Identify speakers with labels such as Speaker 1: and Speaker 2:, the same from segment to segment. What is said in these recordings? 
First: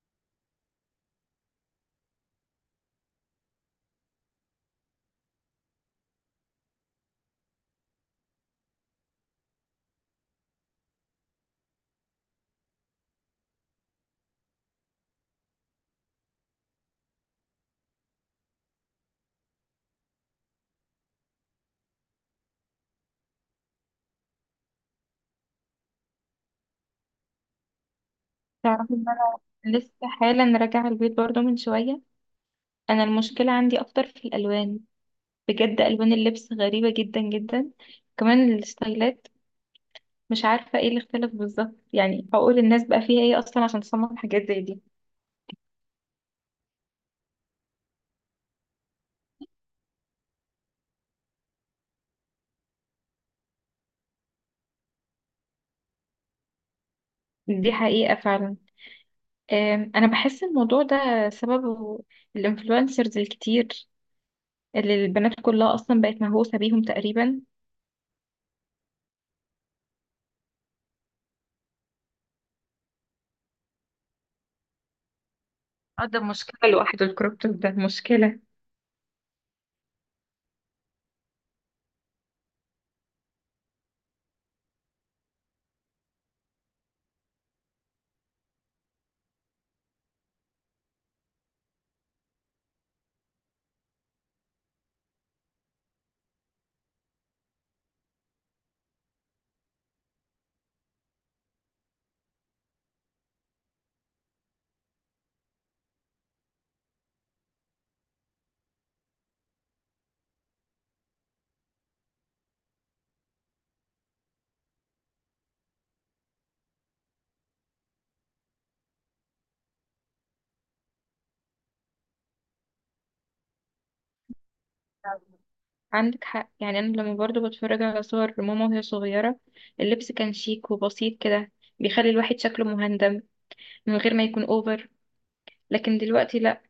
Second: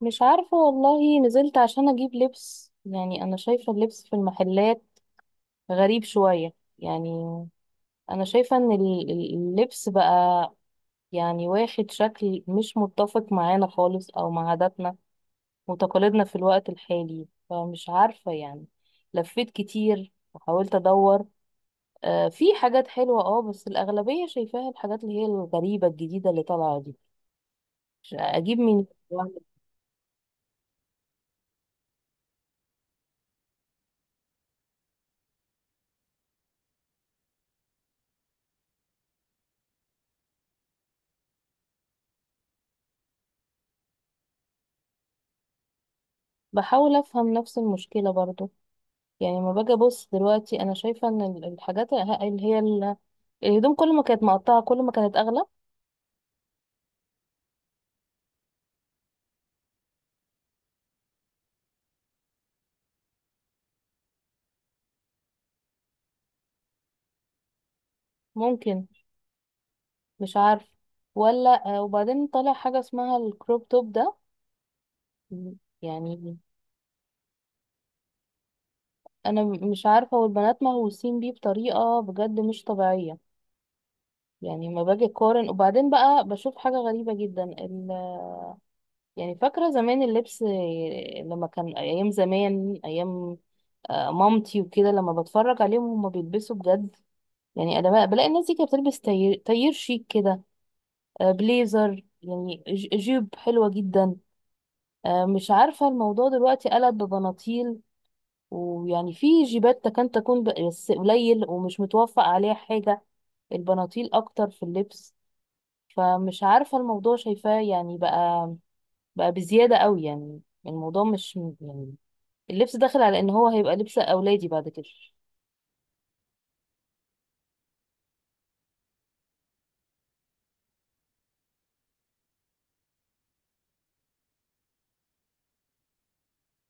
Speaker 1: مش عارفة والله. نزلت عشان أجيب لبس يعني، أنا شايفة اللبس في المحلات غريب شوية يعني. أنا شايفة إن اللبس بقى يعني واخد شكل مش متفق معانا خالص، أو مع عاداتنا وتقاليدنا في الوقت الحالي. فمش عارفة يعني، لفيت كتير وحاولت أدور. في حاجات حلوة بس الأغلبية شايفاها، الحاجات اللي هي الغريبة الجديدة اللي طالعة دي. أجيب من...
Speaker 2: تعرفي ان انا لسه حالا راجعه البيت برضو من شويه. انا المشكله عندي اكتر في الالوان، بجد الوان اللبس غريبه جدا جدا، كمان الستايلات. مش عارفه ايه اللي اختلف بالظبط، يعني اقول الناس بقى فيها ايه اصلا عشان تصمم حاجات زي دي.
Speaker 1: بحاول أفهم نفس المشكلة برضو. يعني ما باجي ابص دلوقتي، انا شايفه ان الحاجات اللي هي الهدوم، كل ما كانت مقطعه كل ما كانت اغلى.
Speaker 2: دي حقيقه فعلا. انا بحس الموضوع ده سببه الانفلونسرز الكتير اللي البنات كلها اصلا بقت مهووسه بيهم تقريبا.
Speaker 1: ممكن. مش عارف. ولا وبعدين طلع حاجه اسمها الكروب توب ده
Speaker 2: اه، ده
Speaker 1: يعني.
Speaker 2: مشكله لوحده، الكروب توب ده مشكله.
Speaker 1: انا مش عارفه، والبنات مهووسين بيه بطريقه بجد مش طبيعيه. يعني ما باجي اقارن، وبعدين بقى بشوف حاجه غريبه جدا يعني فاكره زمان اللبس، لما كان ايام زمان، ايام. مامتي وكده، لما بتفرج عليهم هما بيلبسوا بجد يعني. انا بلاقي الناس دي كانت بتلبس تاير شيك كده. بليزر يعني جيب حلوة جدا. مش عارفة الموضوع دلوقتي قلب ببناطيل. ويعني في جيبات كان تكون، بس قليل ومش متوفق عليها حاجة. البناطيل اكتر في اللبس. فمش عارفة، الموضوع شايفاه يعني بقى بزيادة قوي يعني. الموضوع مش يعني، اللبس داخل على ان هو هيبقى لبس اولادي بعد كده.
Speaker 2: عندك حق، يعني انا لما برضو بتفرج على صور ماما وهي صغيرة اللبس كان شيك وبسيط كده، بيخلي الواحد شكله مهندم من غير ما يكون اوفر. لكن دلوقتي لا،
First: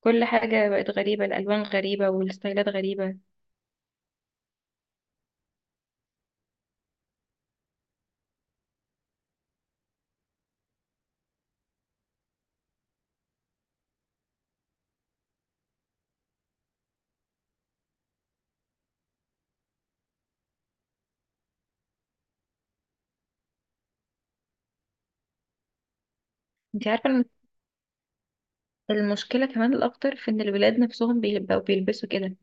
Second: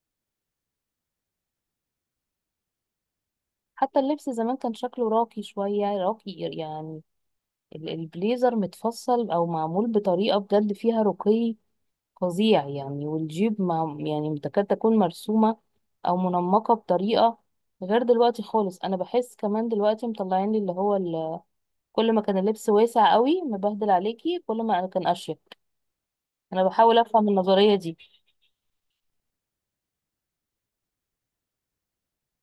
Speaker 2: كل حاجة بقت غريبة، الالوان غريبة والستايلات غريبة.
Speaker 1: حتى اللبس زمان كان شكله راقي، شوية راقي يعني. البليزر متفصل او معمول بطريقه بجد فيها رقي فظيع يعني. والجيب مع، يعني، تكاد تكون مرسومه او منمقه بطريقه. غير دلوقتي خالص. انا بحس كمان دلوقتي مطلعين لي اللي هو كل ما كان اللبس واسع قوي مبهدل عليكي، كل ما كان اشيك. انا
Speaker 2: انت
Speaker 1: بحاول
Speaker 2: عارفة
Speaker 1: افهم النظريه دي.
Speaker 2: المشكلة كمان الاكتر في ان الولاد نفسهم بيبقوا بيلبسوا كده.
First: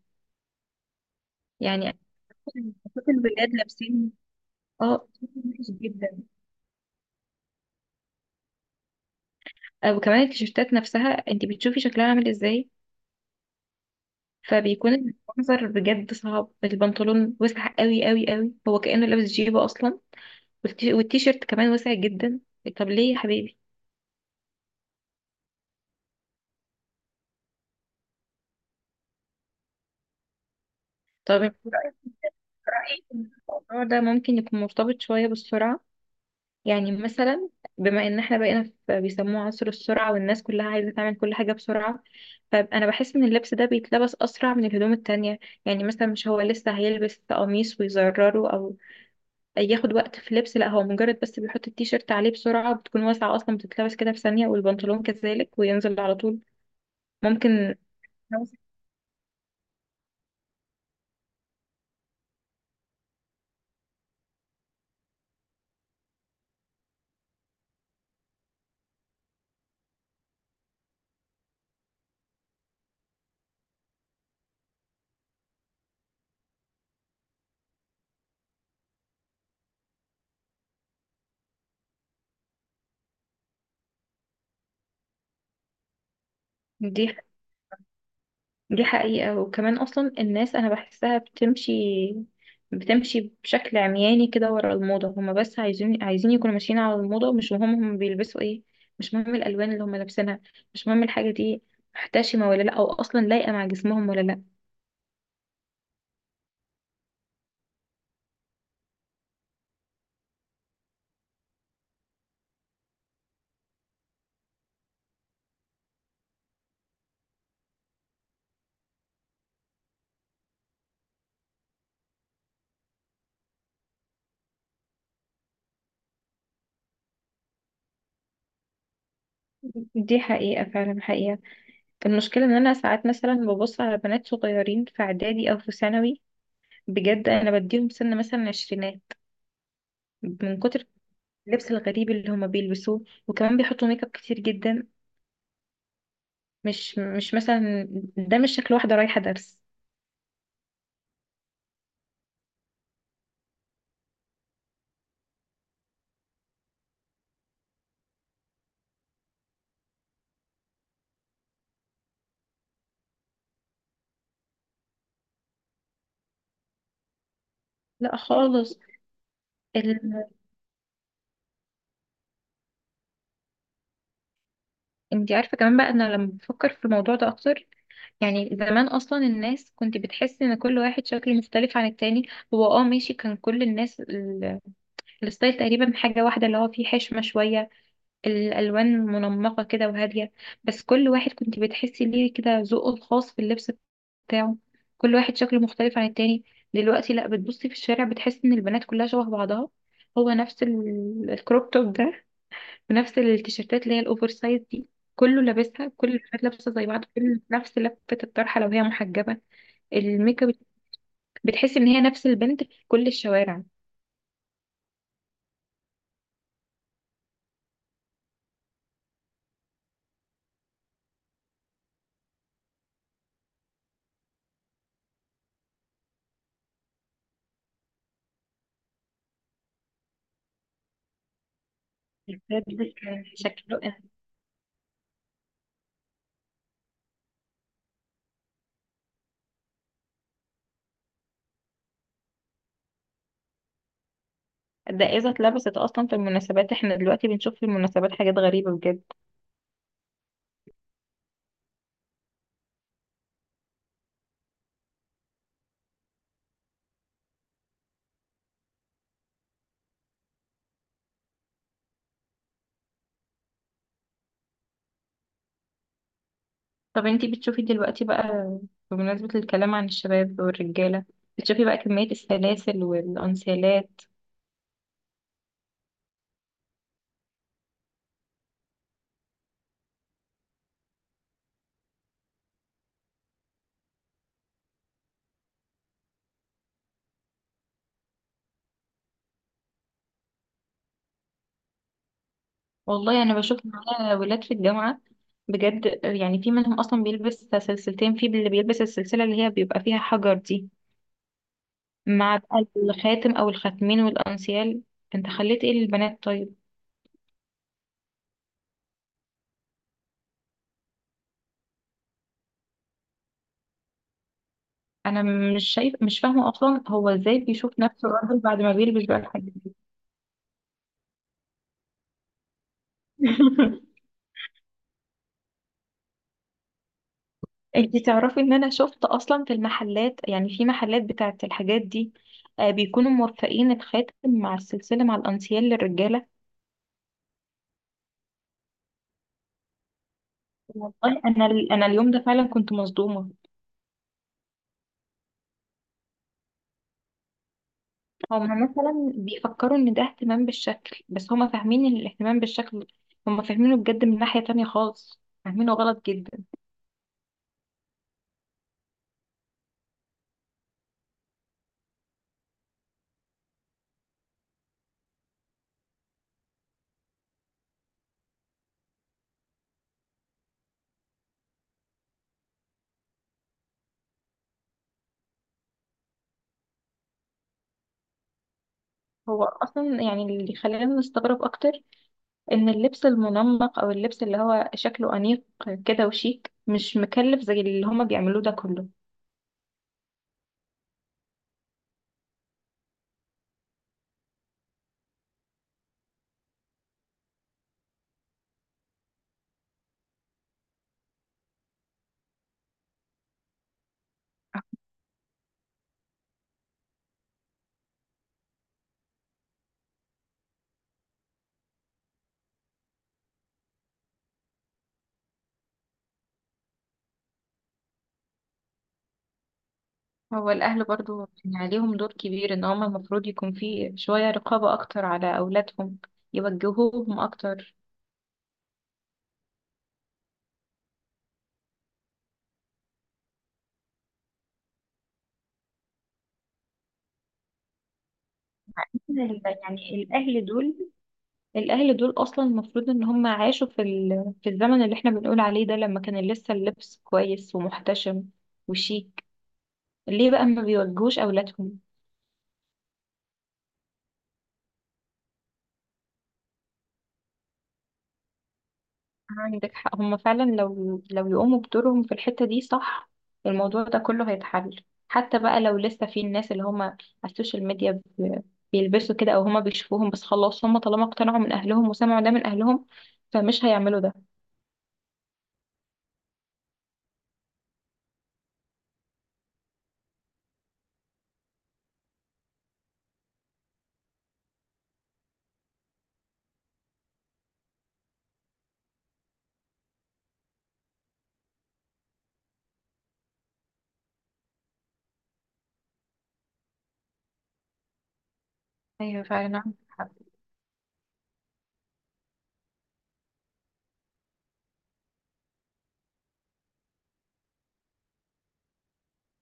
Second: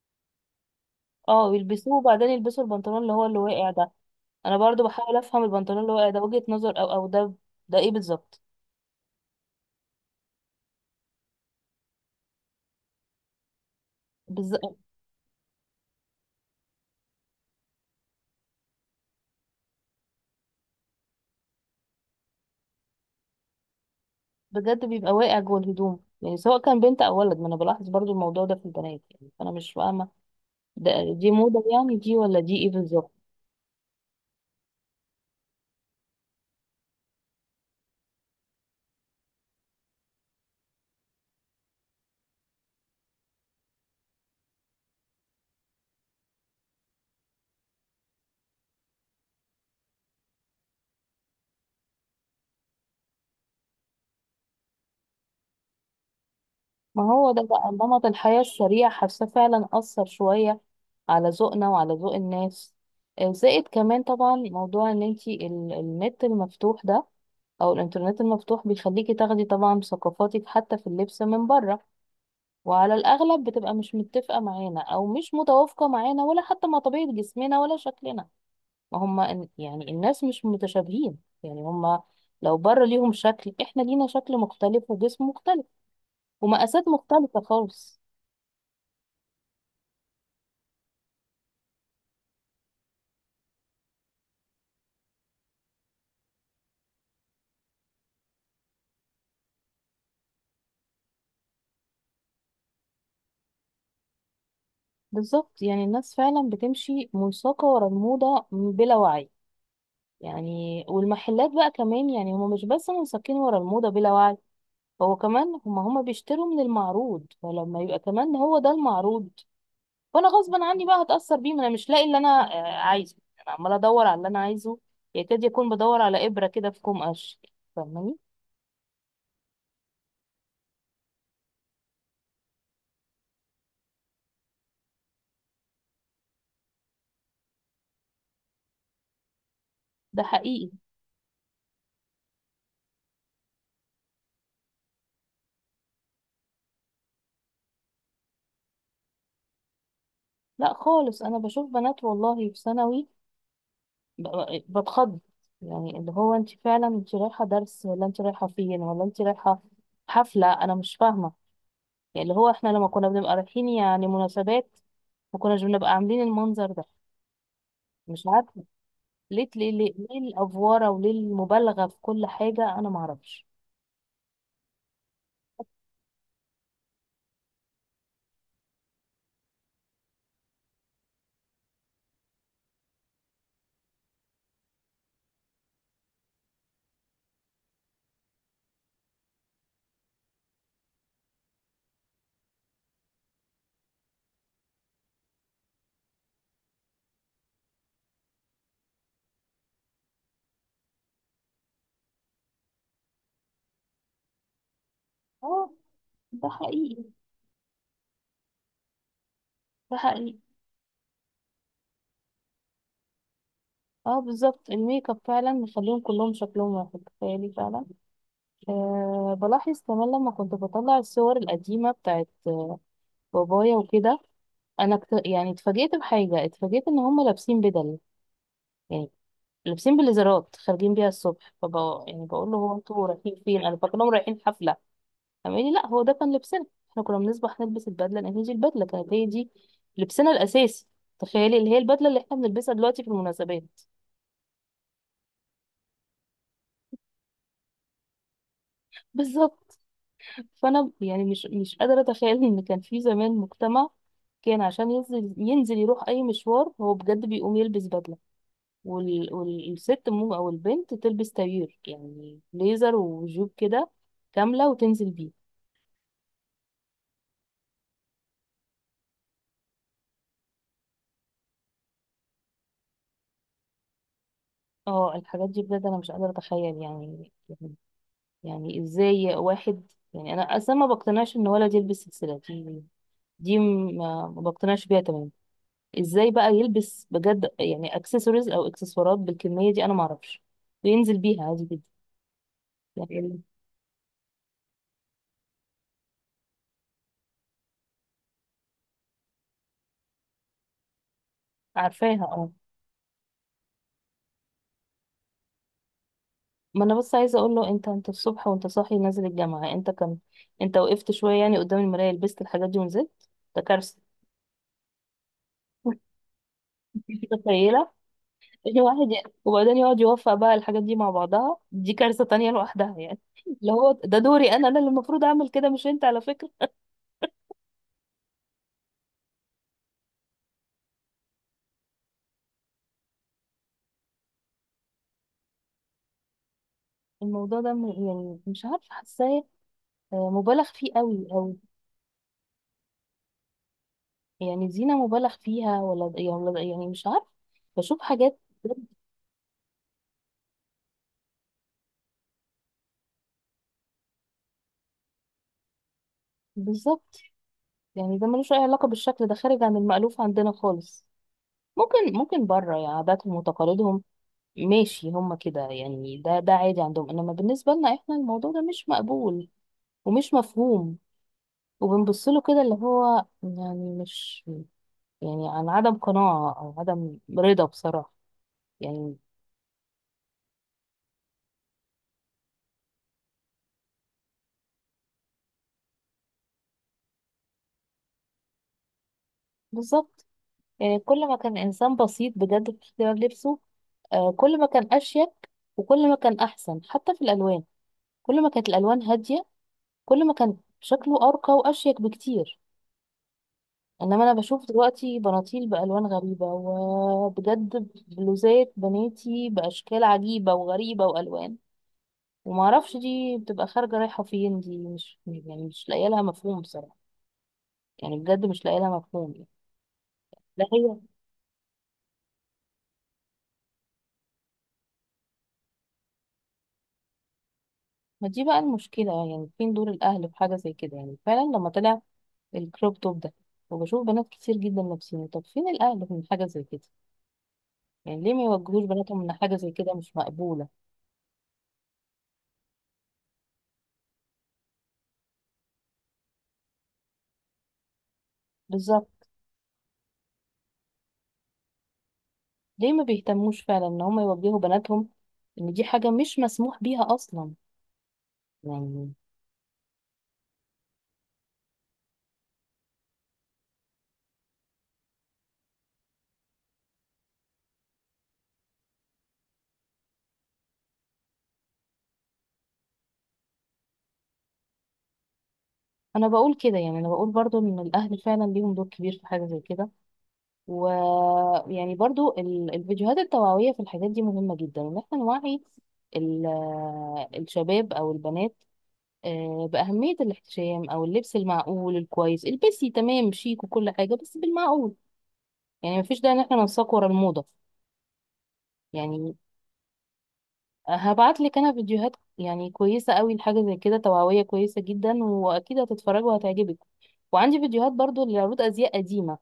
Speaker 1: اه، يلبسوه
Speaker 2: يعني
Speaker 1: وبعدين يلبسوا البنطلون
Speaker 2: بشوف
Speaker 1: اللي هو اللي
Speaker 2: الولاد
Speaker 1: واقع ده.
Speaker 2: لابسين.
Speaker 1: انا برضو
Speaker 2: اه،
Speaker 1: بحاول افهم
Speaker 2: وحش
Speaker 1: البنطلون اللي واقع
Speaker 2: جدا.
Speaker 1: ده، وجهة نظر او ده. ده ايه بالظبط؟
Speaker 2: وكمان التيشيرتات نفسها انت بتشوفي شكلها عامل ازاي، فبيكون المنظر بجد صعب، البنطلون وسع قوي قوي قوي، هو كأنه لابس جيبه أصلا، والتيشيرت كمان واسع جدا. طب ليه يا حبيبي؟
Speaker 1: بجد بيبقى واقع جوه الهدوم يعني، سواء كان بنت او ولد. ما انا بلاحظ برضو الموضوع ده في البنات يعني، فانا مش فاهمه. ده دي
Speaker 2: طب
Speaker 1: موضه يعني؟ دي ولا دي ايه
Speaker 2: رأيي
Speaker 1: بالظبط؟
Speaker 2: إن الموضوع ده ممكن يكون مرتبط شوية بالسرعة. يعني مثلا بما ان احنا بقينا في بيسموه عصر السرعة والناس كلها عايزة تعمل كل حاجة بسرعة، فأنا بحس ان اللبس ده بيتلبس أسرع من الهدوم التانية. يعني مثلا مش هو لسه هيلبس قميص ويزرره أو ياخد وقت في لبس، لا، هو مجرد بس بيحط التيشيرت عليه بسرعة، بتكون واسعة أصلا بتتلبس كده في ثانية، والبنطلون كذلك وينزل على طول.
Speaker 1: ما هو ده بقى
Speaker 2: ممكن.
Speaker 1: نمط الحياه السريع. حاسه فعلا اثر شويه على ذوقنا وعلى ذوق الناس. زائد كمان طبعا موضوع ان انتي النت المفتوح ده، او الانترنت المفتوح، بيخليكي تاخدي طبعا ثقافاتك حتى في اللبس من بره. وعلى الاغلب بتبقى مش متفقه معانا، او مش متوافقه معانا، ولا حتى مع طبيعه جسمنا ولا شكلنا. ما هم يعني الناس مش متشابهين. يعني هم لو بره ليهم شكل، احنا لينا شكل مختلف وجسم مختلف ومقاسات
Speaker 2: دي
Speaker 1: مختلفة خالص.
Speaker 2: دي حقيقة، وكمان أصلا الناس أنا بحسها بتمشي بشكل عمياني كده ورا الموضة، هما بس عايزين يكونوا ماشيين على الموضة، مش مهم هما بيلبسوا ايه، مش مهم الألوان اللي هما لابسينها، مش مهم الحاجة دي محتشمة ولا لأ، أو أصلا لايقة مع جسمهم ولا لأ.
Speaker 1: بالظبط. يعني الناس فعلا بتمشي منساقة ورا الموضة بلا وعي. يعني والمحلات بقى كمان، يعني هم مش بس منساقين ورا الموضة بلا وعي، هو كمان هم بيشتروا من المعروض. فلما يبقى كمان هو ده المعروض، فانا غصبا عني بقى هتاثر بيه. ما انا مش لاقي اللي انا عايزه. انا عماله ادور على اللي انا عايزه. يكاد يكون بدور على ابره كده في كوم قش. فاهماني؟
Speaker 2: دي حقيقة فعلا، حقيقة. المشكلة ان انا ساعات مثلا ببص على بنات صغيرين في اعدادي او في ثانوي، بجد انا بديهم سن مثلا عشرينات
Speaker 1: ده
Speaker 2: من
Speaker 1: حقيقي.
Speaker 2: كتر اللبس الغريب اللي هما بيلبسوه، وكمان بيحطوا ميك اب كتير جدا. مش مثلا ده مش شكل واحدة رايحة درس،
Speaker 1: لا خالص. انا بشوف بنات والله في ثانوي بتخض. يعني اللي هو، انت فعلا انت رايحه درس؟ ولا انت رايحه فين؟ ولا انت رايحه حفله؟ انا مش فاهمه. يعني اللي هو، احنا لما كنا بنبقى رايحين يعني مناسبات، ما كناش بنبقى عاملين المنظر ده.
Speaker 2: لا
Speaker 1: مش عارفه.
Speaker 2: خالص.
Speaker 1: ليه ليه ليه،
Speaker 2: ال...
Speaker 1: ليه الافواره وليه المبالغه في كل حاجه؟ انا ما اعرفش.
Speaker 2: انتي عارفة كمان بقى انا لما بفكر في الموضوع ده اكتر، يعني زمان اصلا الناس كنت بتحس ان كل واحد شكله مختلف عن التاني. هو اه، ماشي، كان كل الناس الستايل تقريبا حاجة واحدة، اللي هو فيه حشمة شوية، الألوان منمقة كده وهادية، بس كل واحد كنت بتحسي ليه كده ذوقه الخاص في اللبس بتاعه، كل واحد شكله مختلف عن التاني. دلوقتي لا، بتبصي في الشارع بتحسي ان البنات كلها شبه بعضها، هو نفس الكروب توب ده، ونفس التيشيرتات اللي هي الأوفر سايز دي، كله
Speaker 1: آه.
Speaker 2: لابسها، كل البنات
Speaker 1: ده
Speaker 2: لابسة زي
Speaker 1: حقيقي،
Speaker 2: بعض، كل نفس لفة الطرحة لو هي محجبة،
Speaker 1: ده حقيقي.
Speaker 2: الميك اب، بتحسي ان هي نفس البنت في كل الشوارع.
Speaker 1: اه، بالظبط. الميك اب فعلا مخليهم كلهم شكلهم واحد. تخيلي فعلا. بلاحظ كمان، لما كنت بطلع الصور القديمة بتاعت بابايا وكده. انا يعني اتفاجئت بحاجة، اتفاجئت ان هم لابسين بدل يعني، لابسين بليزرات، خارجين بيها الصبح. فبقى يعني
Speaker 2: ده
Speaker 1: بقول له: هو
Speaker 2: بجد
Speaker 1: انتوا
Speaker 2: كان
Speaker 1: رايحين فين؟ انا
Speaker 2: شكله
Speaker 1: فاكرهم رايحين حفلة. قام قال لي: لا، هو ده كان لبسنا. احنا كنا بنصبح نلبس البدلة، لان هي دي البدلة كانت هي دي لبسنا الاساسي. تخيلي، اللي هي البدلة اللي احنا بنلبسها دلوقتي في المناسبات.
Speaker 2: الدقازة اتلبست اصلا في المناسبات، احنا دلوقتي بنشوف في المناسبات حاجات غريبة بجد.
Speaker 1: بالظبط. فانا يعني مش قادره اتخيل ان كان في زمان، مجتمع كان عشان ينزل يروح اي مشوار، هو بجد بيقوم يلبس بدله. والست او البنت تلبس تغيير يعني ليزر وجيب كده كامله، وتنزل بيه.
Speaker 2: طب انتي بتشوفي دلوقتي بقى، بمناسبة الكلام عن الشباب والرجالة، بتشوفي بقى كمية السلاسل والأنسيالات؟
Speaker 1: اه، الحاجات دي بجد انا مش قادره اتخيل يعني. يعني ازاي واحد؟ يعني انا اصلا ما بقتنعش ان ولد يلبس سلسله دي. دي ما بقتنعش بيها تماما. ازاي بقى يلبس بجد يعني اكسسوارز او اكسسوارات بالكميه دي؟ انا ما اعرفش. وينزل بيها عادي جدا.
Speaker 2: والله أنا
Speaker 1: يعني،
Speaker 2: بشوف معايا ولاد في الجامعة، بجد يعني في منهم أصلا بيلبس سلسلتين، في اللي بيلبس السلسلة اللي هي بيبقى فيها حجر دي،
Speaker 1: عارفاها،
Speaker 2: مع
Speaker 1: اه.
Speaker 2: بقى الخاتم أو الخاتمين والأنسيال. انت خليت ايه للبنات طيب؟
Speaker 1: ما انا بس عايزه اقول له: انت الصبح وانت صاحي نازل الجامعه، انت وقفت شويه يعني قدام المرايه، لبست الحاجات دي ونزلت؟ ده كارثه.
Speaker 2: أنا مش شايف، مش فاهمة أصلا هو
Speaker 1: دي
Speaker 2: ازاي بيشوف
Speaker 1: متخيله
Speaker 2: نفسه راجل بعد ما بيلبس
Speaker 1: الواحد
Speaker 2: بقى
Speaker 1: يعني،
Speaker 2: الحاجات دي.
Speaker 1: وبعدين يقعد يوفق بقى الحاجات دي مع بعضها، دي كارثه تانية لوحدها يعني. اللي هو ده دوري انا اللي المفروض اعمل كده مش انت، على فكره.
Speaker 2: انتي تعرفي ان انا شفت اصلا في المحلات، يعني في محلات بتاعه الحاجات دي، بيكونوا موفقين الخاتم مع السلسله مع الانسيال للرجاله.
Speaker 1: الموضوع ده يعني، مش عارفه حاساه مبالغ فيه
Speaker 2: والله
Speaker 1: قوي،
Speaker 2: انا
Speaker 1: او
Speaker 2: ال- انا اليوم ده فعلا كنت مصدومه.
Speaker 1: يعني زينة مبالغ فيها ولا يعني، يعني مش عارف. بشوف حاجات.
Speaker 2: هما مثلا بيفكروا ان ده اهتمام بالشكل، بس هما فاهمين ان الاهتمام بالشكل هما فاهمينه بجد من ناحيه تانية خالص، فاهمينه غلط جدا.
Speaker 1: بالظبط. يعني ده ملوش أي علاقة بالشكل، ده خارج عن المألوف عندنا خالص. ممكن، ممكن بره يعني عاداتهم وتقاليدهم ماشي هما كده يعني، ده عادي عندهم، إنما بالنسبة لنا إحنا الموضوع ده مش مقبول ومش مفهوم. وبنبصله كده، اللي هو يعني مش، يعني عن عدم قناعة أو عدم رضا بصراحة يعني.
Speaker 2: هو اصلا يعني اللي خلانا نستغرب اكتر ان اللبس المنمق او اللبس اللي هو شكله انيق كده وشيك مش مكلف زي اللي هما بيعملوه ده كله.
Speaker 1: بالظبط. يعني كل ما كان إنسان بسيط بجد في اختيار لبسه، كل ما كان أشيك، وكل ما كان أحسن حتى في الألوان. كل ما كانت الألوان هادية، كل ما كان شكله أرقى وأشيك بكتير. إنما أنا بشوف دلوقتي بناطيل بألوان غريبة، وبجد بلوزات بناتي بأشكال عجيبة وغريبة وألوان ومعرفش. دي بتبقى خارجة رايحة فين؟ دي مش يعني، مش لاقية لها مفهوم بصراحة. يعني بجد مش لاقية لها مفهوم يعني.
Speaker 2: هو
Speaker 1: لا
Speaker 2: الأهل
Speaker 1: هي،
Speaker 2: برضو يعني عليهم دور كبير، إن هما المفروض يكون في شوية رقابة أكتر على أولادهم، يوجهوهم أكتر.
Speaker 1: ما دي بقى المشكلة. يعني فين دور الأهل في حاجة زي كده؟ يعني فعلا لما طلع الكروب توب ده، وبشوف بنات كتير جدا لابسينه، طب فين الأهل من حاجة زي كده؟ يعني ليه ما يوجهوش بناتهم إن حاجة زي كده
Speaker 2: يعني
Speaker 1: مش
Speaker 2: الأهل
Speaker 1: مقبولة؟
Speaker 2: دول الأهل دول أصلا المفروض إن هما عاشوا في في الزمن اللي إحنا بنقول عليه ده لما كان لسه اللبس كويس ومحتشم وشيك.
Speaker 1: بالظبط.
Speaker 2: ليه بقى ما بيوجهوش أولادهم؟
Speaker 1: ليه ما بيهتموش فعلا إن هم يوجهوا بناتهم إن دي حاجة مش مسموح بيها أصلا، يعني.
Speaker 2: عندك حق، هم فعلا لو يقوموا بدورهم في الحتة دي صح الموضوع ده كله هيتحل، حتى بقى لو لسه في الناس اللي هم على السوشيال ميديا بيلبسوا كده او هم بيشوفوهم، بس خلاص هم طالما اقتنعوا من اهلهم وسمعوا ده من اهلهم فمش هيعملوا ده.
Speaker 1: أنا بقول كده، يعني أنا بقول برضو إن الأهل فعلا ليهم دور كبير في حاجة زي كده. ويعني برضو الفيديوهات التوعوية في الحاجات دي مهمة جدا، إن إحنا نوعي ال- الشباب أو البنات بأهمية الاحتشام أو اللبس المعقول الكويس، البسي تمام شيك وكل حاجة بس بالمعقول. يعني مفيش داعي إن احنا ننساق ورا الموضة
Speaker 2: ايوه
Speaker 1: يعني.
Speaker 2: فعلا عندك حق.
Speaker 1: هبعت لك أنا فيديوهات يعني كويسة قوي لحاجة زي كده، توعوية كويسة جدا، وأكيد هتتفرجي وهتعجبك. وعندي فيديوهات برضو لعروض أزياء قديمة،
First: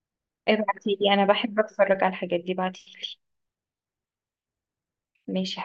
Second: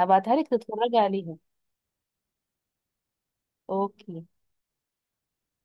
Speaker 1: هبعتها لك تتفرجي
Speaker 2: ابعتيلي، انا
Speaker 1: عليها.
Speaker 2: بحب اتفرج على الحاجات دي، بعتيلي.
Speaker 1: أوكي.
Speaker 2: ماشي.